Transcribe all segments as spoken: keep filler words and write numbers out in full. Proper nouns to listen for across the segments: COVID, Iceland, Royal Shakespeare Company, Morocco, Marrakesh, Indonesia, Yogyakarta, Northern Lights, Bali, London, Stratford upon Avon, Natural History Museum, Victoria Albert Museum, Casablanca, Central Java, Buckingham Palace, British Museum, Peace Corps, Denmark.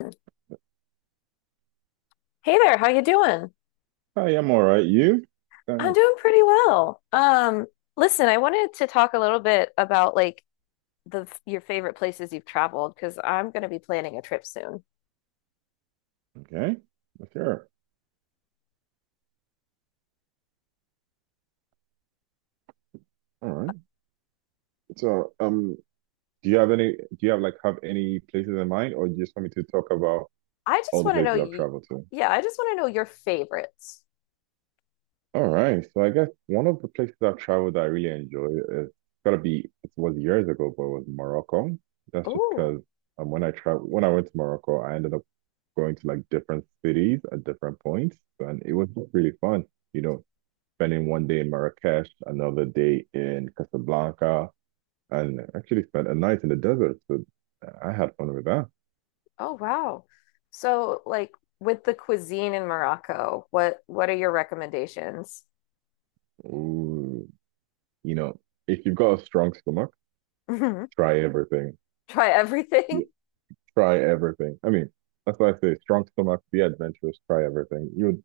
Hey there, how you doing? I am all right. You? I'm Uh, doing pretty well. Um, listen, I wanted to talk a little bit about like the your favorite places you've traveled because I'm going to be planning a trip soon. okay. Sure. All right. So, um, do you have any, do you have like have any places in mind, or you just want me to talk about I just all the want to know places I've you, traveled to? yeah, I just want to know your favorites. All right. So I guess one of the places I've traveled that I really enjoy is gotta be it was years ago, but it was Morocco. That's just Oh, because um when I travel when I went to Morocco, I ended up going to like different cities at different points, and it was just really fun. You know, Spending one day in Marrakesh, another day in Casablanca and actually spent a night in the desert. So I had fun with that. oh wow. So like with the cuisine in Morocco, what what are your recommendations? Ooh, you know, if you've got a strong stomach, Try try everything. everything. You try everything. I mean, that's why I say strong stomach, be adventurous, try everything. You'd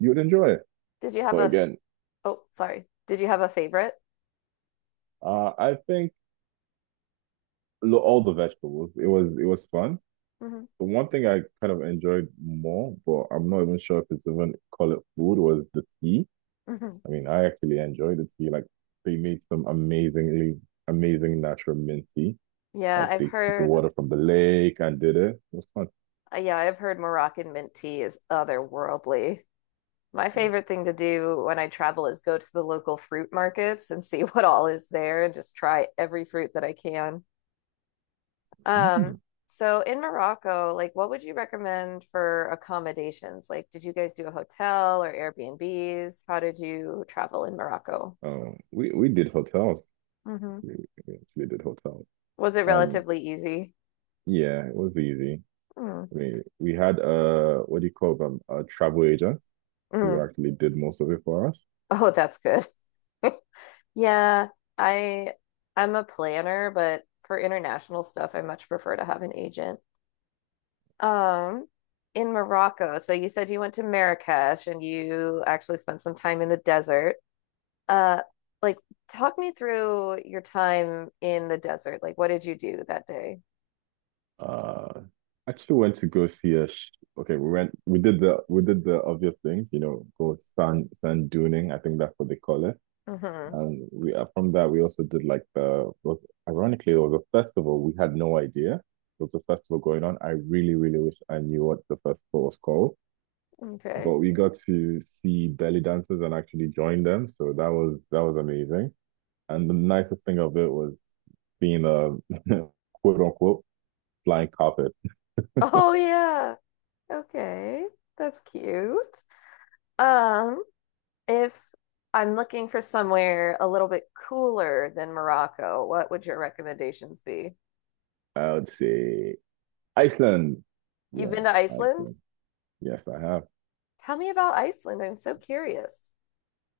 you'd enjoy it. Did you have But a, again, oh, sorry. Did you have a favorite? uh, I think lo- all the vegetables. It was it was fun. Hmm. The one thing I kind of enjoyed more, but I'm not even sure if it's even call it food, was the tea. Hmm. I mean, I actually enjoyed the tea. Like they made some amazingly amazing natural mint tea. Yeah, Like I've they took the heard water from the lake and did it. It was fun. Uh, yeah, I've heard Moroccan mint tea is otherworldly. My And I was favorite thing to do when I travel is go to the local fruit markets and see what all is there and just try every fruit that I can. like, Um, "Hmm." so in Morocco, like what would you recommend for accommodations? Like, did you guys do a hotel or Airbnbs? How did you travel in Morocco? Um, we we did hotels. Hmm. We, we actually did hotels. Was it Um, relatively easy? yeah, it was easy. Mm. I mean, we had uh, what do you call them? A travel agent who Mm. actually did most of it for us. Oh, that's good. Yeah, I I'm a planner, but for international stuff, I much prefer to have an agent. Um, in Morocco, so you said you went to Marrakesh and you actually spent some time in the desert. Uh, like talk me through your time in the desert. Like what did you do that day? Uh, actually went to go see a. Sh Okay, we went. We did the we did the obvious things. You know, go sand sand duning. I think that's what they call it. Mm-hmm. And we uh, from that we also did like the was ironically it was a festival. We had no idea there was a festival going on. I really, really wish I knew what the festival was called. Okay. But we got to see belly dancers and actually join them. So that was that was amazing. And the nicest thing of it was being a quote unquote flying carpet. Oh yeah. Okay. That's cute. Um, If I'm looking for somewhere a little bit cooler than Morocco, what would your recommendations be? I would say Iceland. You've Yeah, been to Iceland? Iceland. Yes, I have. Tell me about Iceland. I'm so curious.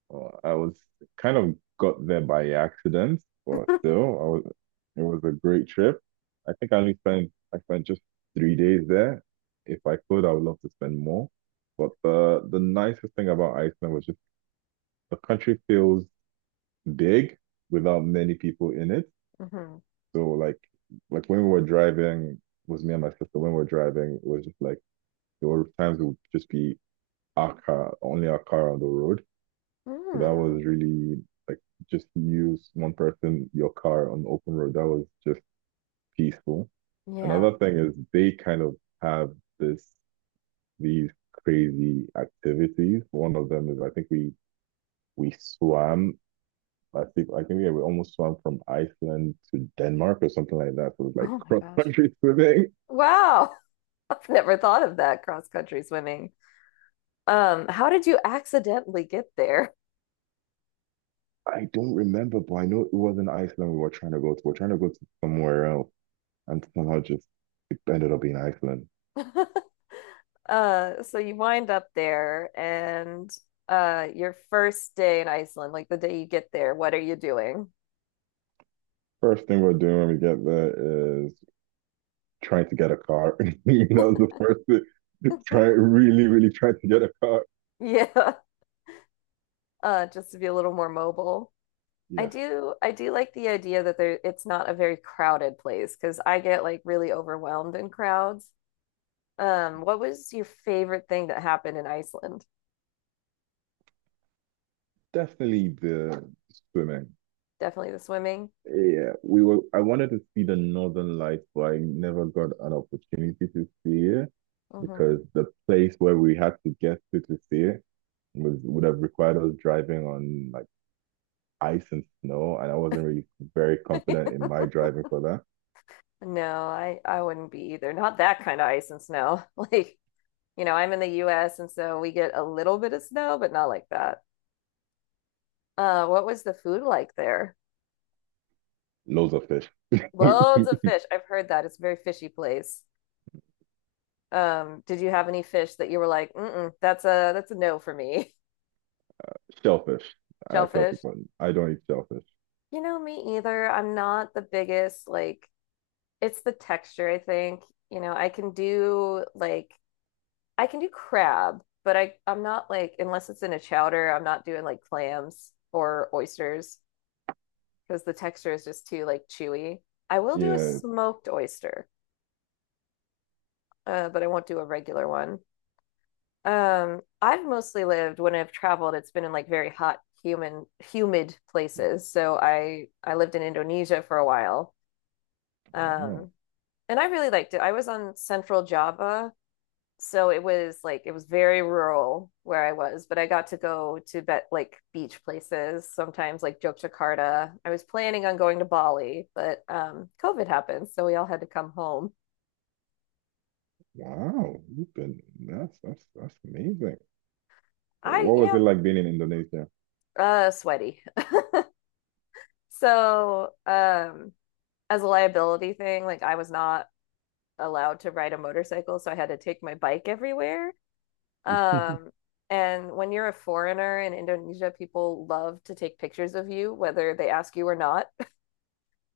Well, I was kind of got there by accident, but still, I was, it was a great trip. I think I only spent I spent just three days there. If I could, I would love to spend more. But the the nicest thing about Iceland was just the country feels big without many people in it. Hmm. So like like when we were driving, it was me and my sister. When we were driving, it was just like there were times it would just be our car, only our car on the road. So that Mm, was really like just use one person, your car on the open road. That was just peaceful. yeah. Another thing is they kind of have this these crazy activities. One of them is I think we we swam. I think I think yeah, we almost swam from Iceland to Denmark or something like that. So it was like Oh my cross gosh. country swimming. Wow. I've never thought of that cross-country swimming. Um, how did you accidentally get there? I don't remember, but I know it wasn't Iceland we were trying to go to. We are trying to go to somewhere else, and somehow just it ended up being Iceland. Uh, so you wind up there and uh your first day in Iceland, like the day you get there, what are you doing? First thing we're doing when we get there is trying to get a car. That was the first thing. Try Really, really trying to get a car. Yeah. uh, just to be a little more mobile. I Yes, do I do like the idea that there it's not a very crowded place because I get like really overwhelmed in crowds. Um, what was your favorite thing that happened in Iceland? definitely the swimming. Definitely the swimming. Yeah, we were. I wanted to see the Northern Lights, but I never got an opportunity to see it Hmm. because the place where we had to get to to see it was would have required us driving on like ice and snow, and I wasn't really very confident in my driving for that. No, I I wouldn't be either. Not that kind of ice and snow. Like, you know, I'm in the U S and so we get a little bit of snow, but not like that. Uh, what was the food like there? Loads of fish. Loads of fish. I've heard that. It's a very fishy place. Um, did you have any fish that you were like, mm-mm, that's a that's a no for me. Shellfish. I tell Shellfish? people I don't eat shellfish. You know, me either. I'm not the biggest, like, it's the texture, I think. You know, I can do like I can do crab, but I I'm not like unless it's in a chowder, I'm not doing like clams or oysters because the texture is just too like chewy. I will do a Yeah. smoked oyster, uh, but I won't do a regular one. Um, I've mostly lived when I've traveled, it's been in like very hot, human, humid places. So I I lived in Indonesia for a while. Wow. Um, and I really liked it. I was on Central Java, so it was like it was very rural where I was, but I got to go to bet like beach places sometimes, like Yogyakarta. I was planning on going to Bali, but um, COVID happened, so we all had to come home. Wow. You've been that's that's that's amazing. I What yeah, was it like being in Indonesia? Uh, sweaty. So, um, as a liability thing, like I was not allowed to ride a motorcycle, so I had to take my bike everywhere. Um, and when you're a foreigner in Indonesia, people love to take pictures of you, whether they ask you or not.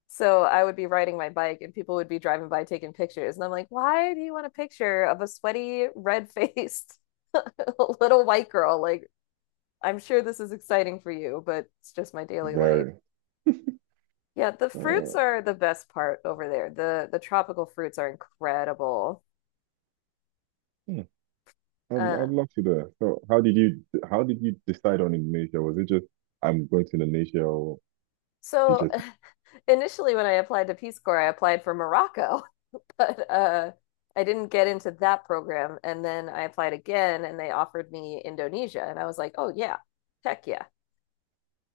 So I would be riding my bike and people would be driving by taking pictures. And I'm like, why do you want a picture of a sweaty, red faced little white girl? Like, I'm sure this is exciting for you, but it's just my daily life. Very. Yeah, the fruits Uh, are the best part over there. The the tropical fruits are incredible. hmm. I'd, Uh, I'd love to do that. So how did you how did you decide on Indonesia? Was it just I'm going to Indonesia, or you so just? initially when I applied to Peace Corps, I applied for Morocco, but uh, I didn't get into that program. And then I applied again and they offered me Indonesia. And I was like, oh yeah, heck yeah.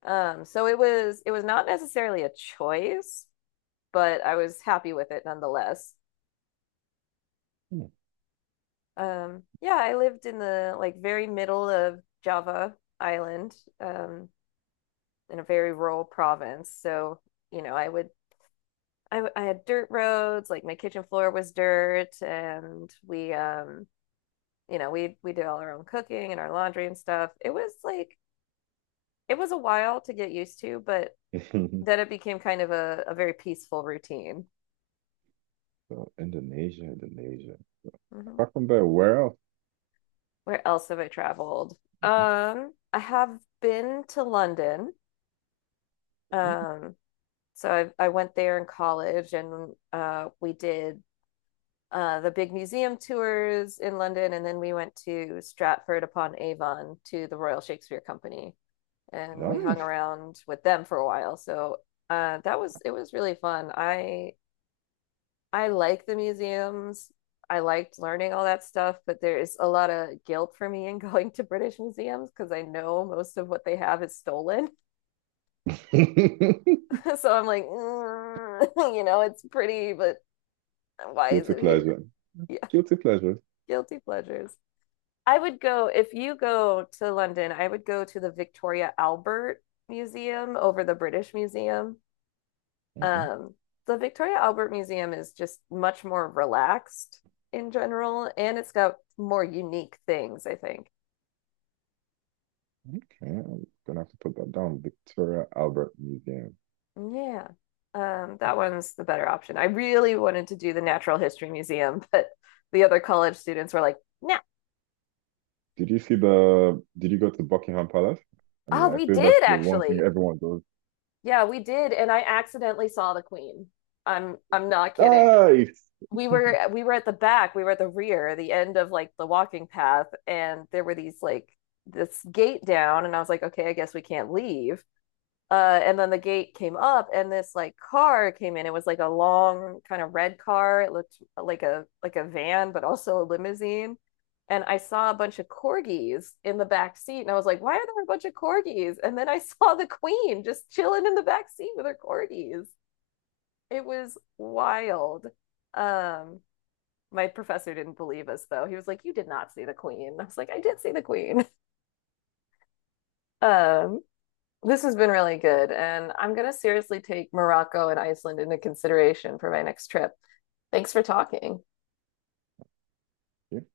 Um, so it was it was not necessarily a choice, but I was happy with it nonetheless. Hmm. Um, yeah, I lived in the like very middle of Java Island. Um, in a very rural province. So, you know, I would I I had dirt roads, like my kitchen floor was dirt and we um you know, we we did all our own cooking and our laundry and stuff. It was like it was a while to get used to, but then it became kind of a, a very peaceful routine. so Indonesia, Indonesia. Hmm. Apart from that, where else? Where else have I traveled? Mhm. Um, I have been to London. Um, so I I went there in college and uh we did uh, the big museum tours in London, and then we went to Stratford upon Avon to the Royal Shakespeare Company, and we hung Nice. around with them for a while. So uh, that was it was really fun. I I like the museums. I liked learning all that stuff, but there is a lot of guilt for me in going to British museums because I know most of what they have is stolen. so I'm like, mm, you know, it's pretty, but why is Guilty it here? pleasure. Yeah, Guilty pleasure. guilty pleasures. I would go, if you go to London, I would go to the Victoria Albert Museum over the British Museum. Mhm. Um, the Victoria Albert Museum is just much more relaxed in general, and it's got more unique things, I think. Okay, I'm gonna have to put that down. Victoria Albert Museum. Yeah, um, that one's the better option. I really wanted to do the Natural History Museum, but the other college students were like, "No, nah. Did you see the? Did you go to Buckingham Palace? I Oh, mean, I we feel that's did the one thing actually. everyone does. Yeah, we did." And I accidentally saw the Queen. I'm I'm not kidding. Nice. We were we were at the back, we were at the rear, the end of like the walking path, and there were these like this gate down, and I was like, okay, I guess we can't leave. Uh, and then the gate came up, and this like car came in. It was like a long kind of red car. It looked like a like a van, but also a limousine. And I saw a bunch of corgis in the back seat, and I was like, why are there a bunch of corgis? And then I saw the queen just chilling in the back seat with her corgis. It was wild. Um, my professor didn't believe us though. He was like, "You did not see the queen." I was like, "I did see the queen." Um, this has been really good, and I'm gonna seriously take Morocco and Iceland into consideration for my next trip. Thanks for talking. You